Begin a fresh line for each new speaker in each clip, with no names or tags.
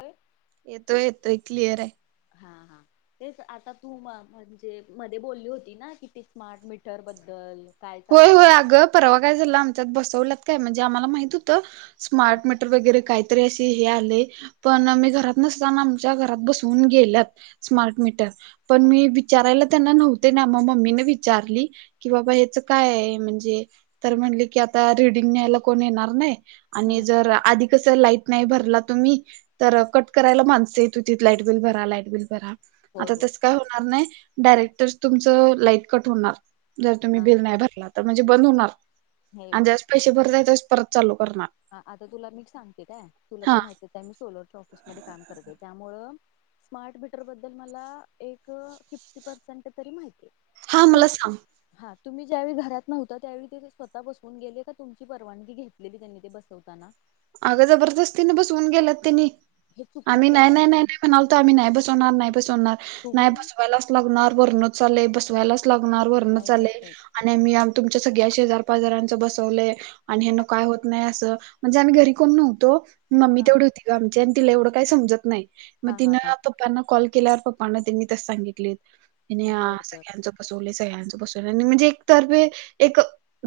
हो
येतोय येतोय क्लिअर आहे.
हां हा तेच आता तू म म्हणजे मध्ये बोलली होती ना किती स्मार्ट मीटर बद्दल काय चालू
होय होय
आहे
अगं परवा काय झाला आमच्यात बसवलात काय म्हणजे आम्हाला माहित होतं. स्मार्ट मीटर वगैरे काय? त असे हे आले पण मी घरात नसताना आमच्या घरात बसवून गेल्यात. स्मार्ट मीटर पण मी विचारायला त्यांना नव्हते ना म मम्मीने विचारली की बाबा ह्याचं काय आहे म्हणजे तर म्हणले की आता रीडिंग न्यायला कोण येणार नाही. आणि
हम्म
जर आधी कसं लाईट नाही भरला तुम्ही तर कट करायला माणसे तू तिथ लाईट बिल भरा लाईट बिल भरा
होय
आता
होय
तस काय होणार नाही. डायरेक्टर तुमचं लाईट कट होणार जर तुम्ही
हा
बिल नाही भरला तर म्हणजे बंद होणार.
हे
आणि जस पैसे भरत आहे त्यास परत चालू करणार.
हा आता तुला मी सांगते काय तुला
हा
तर माहिती आहे आहे मी सोलरच्या ऑफिसमध्येध्ये काम करते त्यामुळं स्मार्ट मीटर बद्दल मला एक फिफ्टी पर्सेंट तरी माहिती आहे.
हा मला
खप
सांग
हा तुम्ही ज्यावेळी घरात नव्हता त्यावेळी ते स्वतः बसवून गेले का तुमची परवानगी घेतलेली त्यांनी बसवताना
अगं जबरदस्तीने बसवून गेलात तिनी
हे
आम्ही
चुकीचं
नाही
आहे
नाही नाही नाही..... म्हणाल तर आम्ही नाही बसवणार नाही बसवणार
तुम्ही
नाही बसवायलाच लागणार वरणोच चाले बसवायलाच. लागणार
नाही
वरनच
नाही
आलय.
नाही
आणि आम्ही तुमच्या सगळ्या शेजार पाजारांच बसवलेय आणि हना काय होत नाही असं म्हणजे आम्ही घरी कोण नव्हतो मम्मी
हा
तेवढी होती ग आमची आणि तिला एवढं काय समजत नाही मग
हा
ती
हा
न
हा
प पप्पांना कॉल केल्यावर पप्पांना त्यांनी तच सांगितले तिने
बर बर
सगळ्यांचं बसवले सगळ्यांच बसवले आणि म्हणजे एक तर्फे एक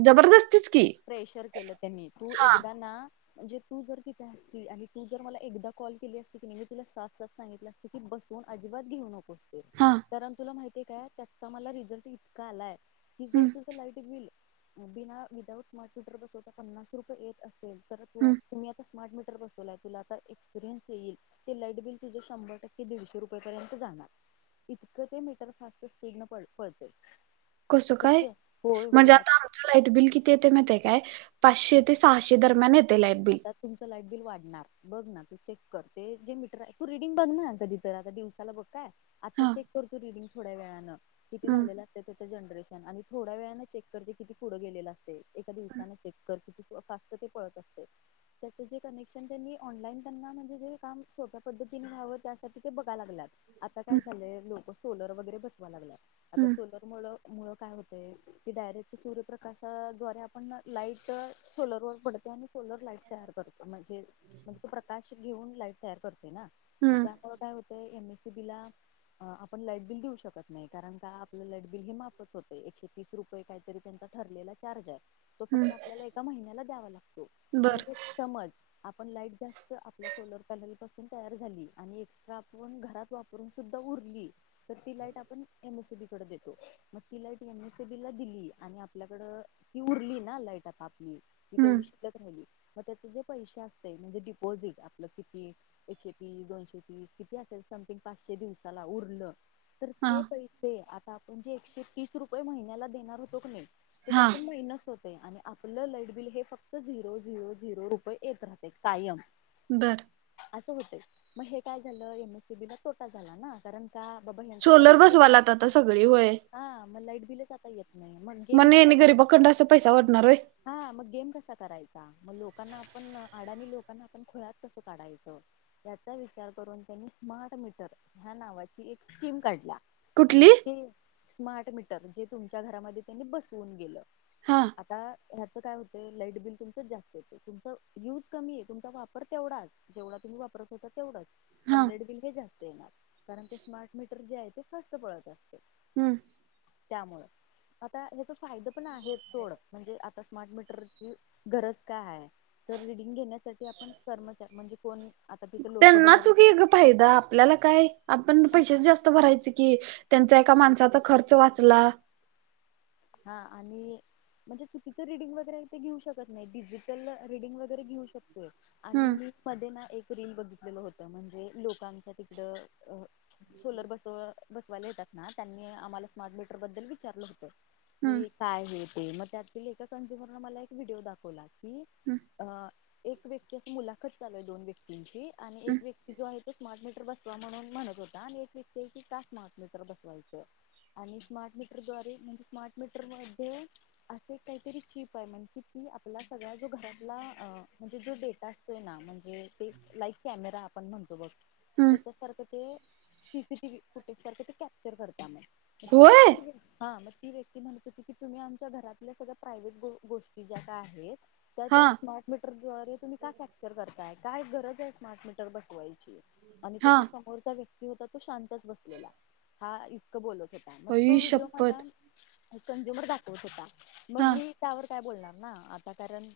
जबरदस्तीच की.
प्रेशर केलं त्यांनी तू
हा
एकदा ना म्हणजे तू जर तिथ असती आणि तू जर मला एकदा कॉल केली असती की नाय तुला साफ साफ सांगितलं ती बसवून अजिबात घेऊ नकोस ते.
हा.
कारण तुला माहितीय काय त्याचा मला रिझल्ट इतका आलाय की जर
हम्म
तुझं लाईट बिल बिना विदाऊट स्मार्ट मीटर बसवता पन्नास रुय येत असेल तर तू -
हम्म
तुम्ही आता स्मार्ट मीटर बसवलाय तुला आता एक्सपिरियन्स येईल. ते लाईट बिल तुजे शंभर टक्के दीडशे रुपयेपर्यंत जाणार. इतकं ते मीटर फास्ट स्पीड न पळ- पळतंय
कसं काय
ओक्के. होय
म्हणजे
होय
आता आमचं लाईट बिल किती येतंय माहितीय काय पाचशे ते सहाशे दरम्यान येते लाईट बिल.
आता तुमचं लाईट बिल वाढणार. बघ ना तू चेक करते जे मीटर आहे तू रिडिंग बघ ना कधी तर आता दिवसाला बघ काय. आता
हा
चेक कर तू रिडिंग थोड्या वेळानं किती
हम्म
झालेलं आ जनरेशन आणि थोड्या वेळान चेक करते किती पुढं गेलेलं असतय एका दिवसान
हम्म
चेक तर किती फास्ट ते पळत असतंय. त्यात तेजे कनेक्शन त्यांनी ऑनलाईन त्यांना म्हणजे जे काम सोप्या पद्धतीने व्हावं त्यासाठी ते बघा लागल्यात. आता काय झालंय लोक सोलर वगैरे बसवाय लागल्यात आता
हम्म
सोलर मुल-मुळ काय होतय कि डायरेक्ट सूर्यप्रकाशद्वारे आपण लाईट सोलर वर पडते आणि सोलर लाईट तयार करत म्हणजे म्हणजे तो प्रकाश घेऊन लाईट तयार करतय ना
हम्म
त्यामुळ काय होतंय एम एस सी बी ला आपण लाईट बिल देऊ शकत नाय कारण का आपलं लाईट बिल हे माफच होतय एकशे तीस रुपये काय त्यांचा ठरलेला चार्ज आहे तो
हम्म
फक्त आपल्याला एका महिन्याला द्यावा लागतो. आणि
बर
समज आपण लाईट जास्त आपल्या सोलर पॅनल पासून तयार झाली आणि एक्स्ट्रा आपण घरात वाप रून सुद्धा उरली तर ती लाईट आपण एम एस सी बी कडे देतो मग ती लाईट एम एस सी बीला दिली आणि आपल्याकडं ती उरली ना लाईटात आपली ती
हम्म
तेवढी शिल्लक राहिली म त्याच जे पैशे असतंय म्हणजे डिपॉझिट आपलं किती एकशे तीस दोनशे तीस किती असेल समथिंग पाचशे दिवसाला उरलं तर
हा
ते पैसे आता आपण जे एकशे तीस रुपये महिन्याला देणार होतो क नाई ते
हा
त्यातून मायनस होतंय आणि आपलं लाईट बिल हे फक्त झिरो झरो झिरो रुपय येत राहतंय कायम.
बरं.
असं होतय मग हे काय झालं एम एस सी बी ला तोटा झाला ना कारण का बाबा यांच आता
सोलर
लाईट,
बसवायलात आता सगळी होय
हा मग लाईट बिलच आता येत नाय. मग गेम कसा
हेनी
करायचा
गरीबाकडनं असं पैसा वाटणार होय
हा मग गेम कसा करायचा म लोक लोकांना आपण आडाणी लोकांना आपण खुळ्यात कसं काढायचं. त्याचा विचार करून त्यांनी स्मार्ट मीटर ह्या नावाची एक स्कीम काढलीया. आणि
कुठली
ते स्मार्ट मीटर जे तुमच्या घरामध्ये त्यांनी बसवून गेलं.
हा.
आता ह्याच काय होतय लाईट बिल तुमचं जास्त तुमच यूज कमीय तुमचा वापर तेवढाच जेवढा तुम्ही वापरत होता तेवढाच.
हा
पण लाईट बिल काय जास्त येणार कारण ते स्मार्ट मीटर जे आहे ते फास्ट पळत असत.
हम्म.
त्यामुळे आता ह्याचा फायद पण आहे थोडं म्हणजे आता स्मार्ट मीटरची गरज कायय तर रिडिंग घेण्यासाठी आपण कर्मचारी म्हणजे कोण आता तिथे लोक
त्यांना
वगैरे
चुकी फायदा आपल्याला काय आपण पैशाच जास्त भरायचे की त्यां एका माणसाचा खर्च वाचला.
हा आणि म्हणजे चुकीचं रिडिंग वगैरे घेऊ शकत नाही डिजिटल रिडिंग वगैरे घेऊ शकतोय. आणि
हम्म
मी एखादी ना एक रील बघितलेल होतं म्हणजे लोकांच्या तिकडं सोलर बस बसवाला येतात ना त्यांनी आम्हाला स्मार्ट मीटर बद्दल विचारलं होतं.
हम्म
कि काय हे ते मग त्यातील एका कंज्युमरने मला एक व्हिडिओ दाखवला की
हम्म
अ एक व्यक्ती मुलाखत चालू आहे दोन व्यक्तींची आणि
हम्म
एक व्यक्ती जो आहे. तो स्मार्ट मीटर बसवा म्हणून म्हणत होता आणि एक व्यक्ती की का स्मार्ट मीटर बसवायचं. आणि स्मार्ट मीटर दुवारे म्हणजे स्मार्ट मीटर मध्ये असे काहीतरी चीप आहे म्हण कि की आपला सगळा जो घरातला म्हणजे जो डेटा असतो. ना म्हणजे ते लाईट कॅमेरा आपण म्हणतो बघ.
हम्म
त्याच्यासारखं ते सीसीटीव्ही फुटेज सारखं ते कॅप्चर करततय मग.
होय
हा मग ती व्यक्ती म्हणतं होती की तुम्ही आमच्या घरातल्या सगळ्या प्राव्हेट गोष्टी जातं आहेत त्या
हा
त्या स्म मीटर दुवारे हे तुम्ही काय फॅक्चर करताय काय गरज आहे स्मार्टमीीटर बसवायची. आणि तो
हा
जो समोरचा व्यक्ती होता तो शांतच बसलेला हा इतकं बोलत होता. मग तो
आई
व्हिडिओ मला
शपथ
कंझ्युमर दाखवत होता मग
हा
मी त्यावर काय बोलणार ना आता कारण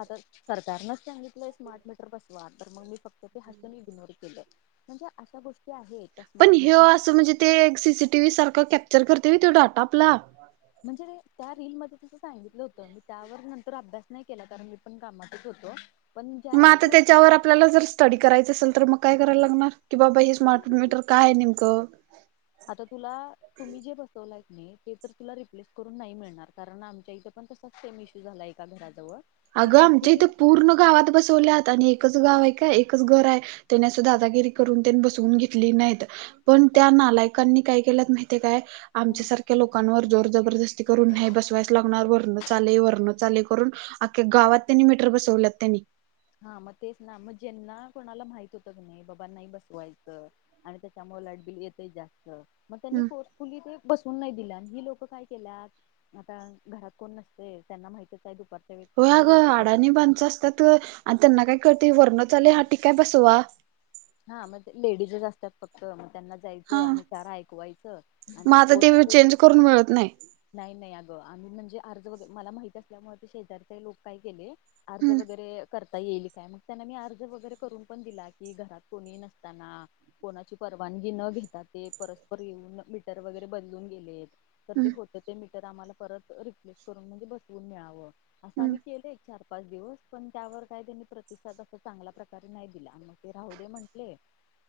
आता सरकारनच सांगितलंय स्मार्ट मीटर बसवा तर मग मी फक्त इग्नोर केल म्हणजे अशा गोष्टी आहेत त्या
पण
स्मार्ट
हे
मीटर
असं म्हणजे ते सीसीटीव्ही सारखं कॅप्चर करतय डाटा आपला.
म्हणजे त्या रीलमध्ये तसं सांगितलं होतं मी त्यावर नंतर अभ्यास नाही केला कारण मी पण कामातच होतो. पण
मग
ज्यावेळी
आता
तो
त्याच्यावर आपल्याला जर करायचं असेल तर मग काय करायला लागणार की बाबा हे स्मार्ट मीटर काय आहे नेमकं.
आता तुला तुम्ही जे बसवलाय नाही ते तर तुला रिप्लेस करून नाही मिळणार कारण आमच्या इथं पण तसा सेम इश्यू झाला एका घराजवळ की
अगं आमच्या इथे
त्यांनी
पूर्ण गावात बसवल्यात. आणि एकच गाव आहे का एकच घर आहे त्याने अस दादागिरी करून त्यांनी बसवून घेतली नाहीत. पण त्या नालायकांनी काय केल्यात माहिती काय आमच्यासारख लोकांवर जोर जबरदस्ती करून नाही बसवायच लागणार. वरण आलंय वरणच आलंय करून अखे गावात त्यांनी मीटर बसवल्यात त्यांनी
हा मग तेच ना मग ज्यांना कोणाला माहित होतं कणी नाही बाबा नाही बसवायचं. आणि त्याच्यामुळे लाईटबिल येते जास्त मग त्यांनी फोर्स कि ते बसवून नाही दिल्यान ही लोकं काय केल्यात आता घरात कोण नसतय त्याना माहितच आहे दुपार
हो अगं आडानी माणसं असतात गं आणि त्यांना काय कळतय वरणच आलंय हा ठीक आहे बसवा.
हा मग लेडीजच असतात फक्त त्यांना जायच
हा
आणि च ऐकवायचं
मग
आणि त
आता ते
पो
चेंज करून मिळत नाही
नाही नाही अगं आम्ही म्हणजे अर्ज वगैरे मला माहित असल्यामुळे ते शेजारीचे लोक काय गेले. अर्ज
हम्म
वगैरे करता येईल काय मग त्यांना मी अर्ज वगैरे करून पण दिला की घरात. कोणी नसताना. कोणाची परवानगी न घेता, ते परस्पर येऊन मीटर वगैरे बदलून गेलेत. तर ते
हम्म
होतं ते मीटर आम्हाला परत रिप्लेस करून म्हणजे बसवून मिळावं, असं
हम्म
आम्ही केलं चार पाच दिवस पण, त्यावर काय त्यांनी प्रतिसाद अस चांगल्या प्रकारे नाही दिला, म ते राह ते म्हंटले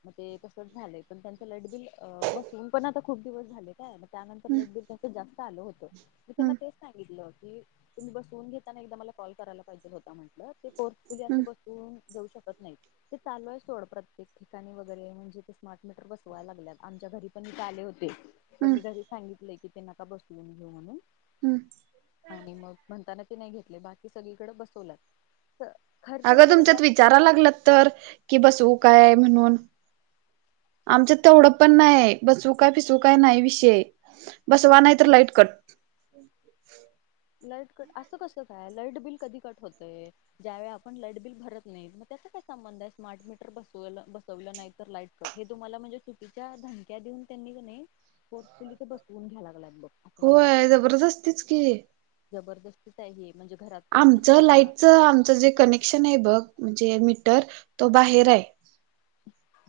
मग ते तसंच झालंय, पण त्यांच लटबिल बसवून पण आता खूप दिवस झाले, काय मग त्यानंतर
हम्म
लयट बिल ते जास्त आल होत, मी
हम्म
त्यांना तेच सांगितलं की तुम्ही बसवून घेताना एकदा मला कॉल करायला पाहिजे होता म्हटलं, ते फोर्सफुली असं
हम्म
बसवून जाऊ शकत नाहीत. ते चालू सोड, प्रत्येक ठिकाणी वगैरे म्हणजे, ते स्मार्ट मीटर बसवाय लागल्यात, आमच्या घरी पण ते आले होते. पण
हम्म
मी घरी सांगितलंय की, त्यांन आता बसवून घेऊ म्हणून
हम्म.
आणि मग, म्हणताना ते नाही घेतले, बाकी सगळीकडे बसवल्यात, तर
अगं तुमच्यात विचाराला लागल्यात तर, कि बसवू काय म्हणून आमच्यात तेवढं पण नाही, बसवू काय फिसवू काय नाही विषय. बसवा, नाही तर लाईट कट.
लाईट कट, असं कसं काय? लाईट बिल कधी कट होतंय? ज्या वेळी आपण लाईट बिल भरत नाही, मग त्याचा काय संबंध आहे, स्मार्ट मीटर बसव बसवलं नाही तर लाईट हे तुम्हाला म्हणजे चुकीच्या धमक्या देऊन क नई, त्यांनी फोर्सफुली ते बसवून घ्याय लागलेत बघ. असं मला
होय,
वाटतं
जबरदस्तीच की
जबरदस्तीच आहे हे, म्हणजे घरात कोणी
आमचं
नसताना
लाईटचं, आमच जे कनेक्शन आहे बघ, म्हणजे मीटर, तो बाहेर आहे.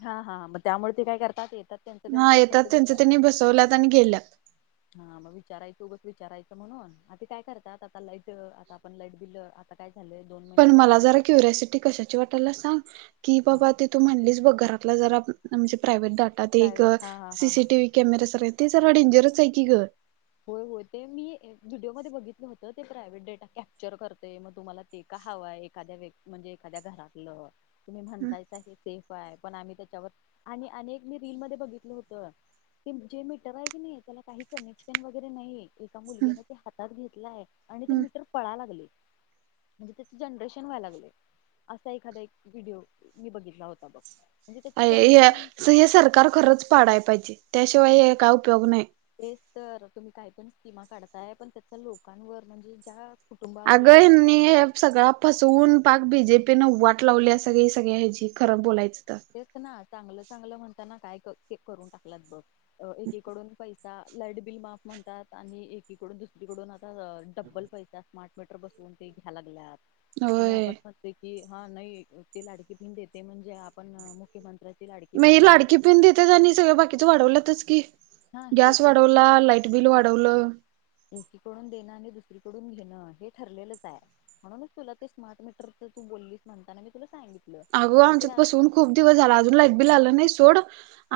हा हा, मग त्यामुळे ते काय करतात, येतात त्यांच त्यांच
हा, येतात
फक्त
त्यांच
विचार
त्यांनी, बसवल्यात आणि गेल्यात.
हा, मग विचारायचं उगं विचारायचं म्हणून, आणि ते काय करतात, आता लाईट आता आपण लाईट बिल काय झालंय दो
पण मला जरा क्युरिसिटी कशी काय वाटल्या सांग, की
हा
बाबा ते तू म्हटलीस बघ, घरातल्या जरा म्हणजे प्रायव्हेट डाटा आता एक
प्रायव्हेट हा हा हा हा
सीसीटीव्ही कॅमेरा सारख, ते जरा डेंजरच आहे की ग.
होय होय, ते मी व्हिडिओमध्ये बघितलं होतं, ते प्रायव्हेट डेटा कॅप्चर करतय, मग तुम्हाला ते का हवय, एखाद्या व्यक् म्हणजे एखाद्या घरातलं, तुम्ही
हम्म
म्हणतायसा हे सेफ काय पण, आम्ही त्याच्यावर, आणि अनेक, मी रीलमध्येध्ये बघितलं होत. ते जे मीटर आहे की नाही, त्याला काही कनेक्श वगैरे नाही, एका
हम्म
मुलग्यान ते हातात घेतलाय, आणि ते
हम्म.
मीटर पळाय लागलय. म्हणजे त्याचे जनरेशन व्हाय लागलय. असा एखादा एक व्हिडिओ, मी बघितला होता बघ. म्हणजे
अ
त्याचं
हे
जनरेशन
हे सरकार खरंच पाडाय पाहिजे, त्याशिवाय हे काय उपयोग नाही.
तेच तर, तुम्ही काय पण स्कीमा काढताय, पण त्याचा लोकांवर, म्हणजे ज्या कुटुंबावर
आगं
ते
हेनी सगळा फसवून, पाक बीजेपीन वाट लावल्या हेजी, सगळी सगळ्या ह्याची खरं बोलायचं तर.
तेच ना, चांगलं चांगलं म्हणताना काय करून टाकल्यात बघ, एकीकडून पैस आता लाईट बिल माफ म्हणतात, आणि एकीकडून दुसरीकडून आता डब्बल पैसा स्मार्ट मीटर बसवून ते घ्या लागल्यात, आणि
होय
आपण पण की हा नाही, ते लाडकी बहीण देतय, म्हणजे आपण मुख्यमं
मग लाडकी बहिण देत्यात, आणि सगळं बाकीच वाढवल्यातच की,
हा हे
गॅस
एक
वाढवला, ला बिल वाढवलं.
एकीकडून देणं, आणि दुसरीकडून घेणं, हे ठरलेलंच आहे. म्हणूनच तुला ते स्मार्ट मीटरच तू बोललीस म्हणताना, मी तुला सांगि
अगो आमच्यात बसवून खूप दिवस झाला, अजून लाईट बिल आलं नाही सोड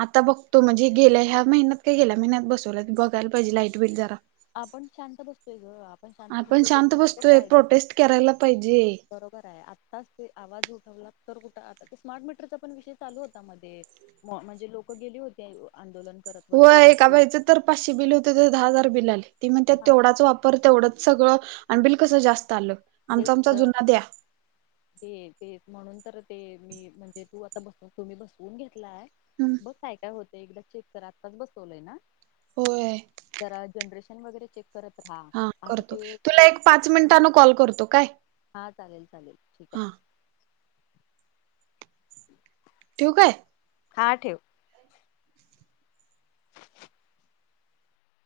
आता बघतो म्हणजे गेल्या ह्या महिन्यात काय गेल्या महिन्यात बसवल्यात, बघायला पाहिजे लाईट बिल जरा.
आपण शांत बसतोय ग, आपण शांत बसतोय
शांत
त्याचा लोक
बसतोय
फायदा
प्रोटेस्ट करायला पाहिजे
बरोबर आहे आत्ताच ते आवाज उठवला तर कुठं, आता ते स्मार्ट मीटरचा पण विषय चालू होता मध्ये. मं म्हणजे लोक गेली होते आंदोलन करत वगैरे
होय
आणि
एका
ते
बाईचं तर पाचशे बिल होते, तर दहा हजार बिल आल, ती म्हणते
हा मग
तेवढाच वाप पर तेवढंच सगळं, आण बिल कसं जास्त आलं?
तेच
आमचा आमचा
त.
जुना द्या
ते तेच म्हणून तर ते मी म्हणजे तू आता बसु तुम्ही बसवून घेतलाय.
हूं!
बघ काय, काय होत एकदा चेक करा आत्ताच बसवयल ना
होय
जरा जनरेशन वगैरे चेक करत राहा
हा
आणि
करतो
ते.
तुला एक पाच मिनिटान कॉल करतो काय?
हा चालेल चालेल ठीक आहे.
हा
[inaudible]
ठिऊ काय?
हा ठेव.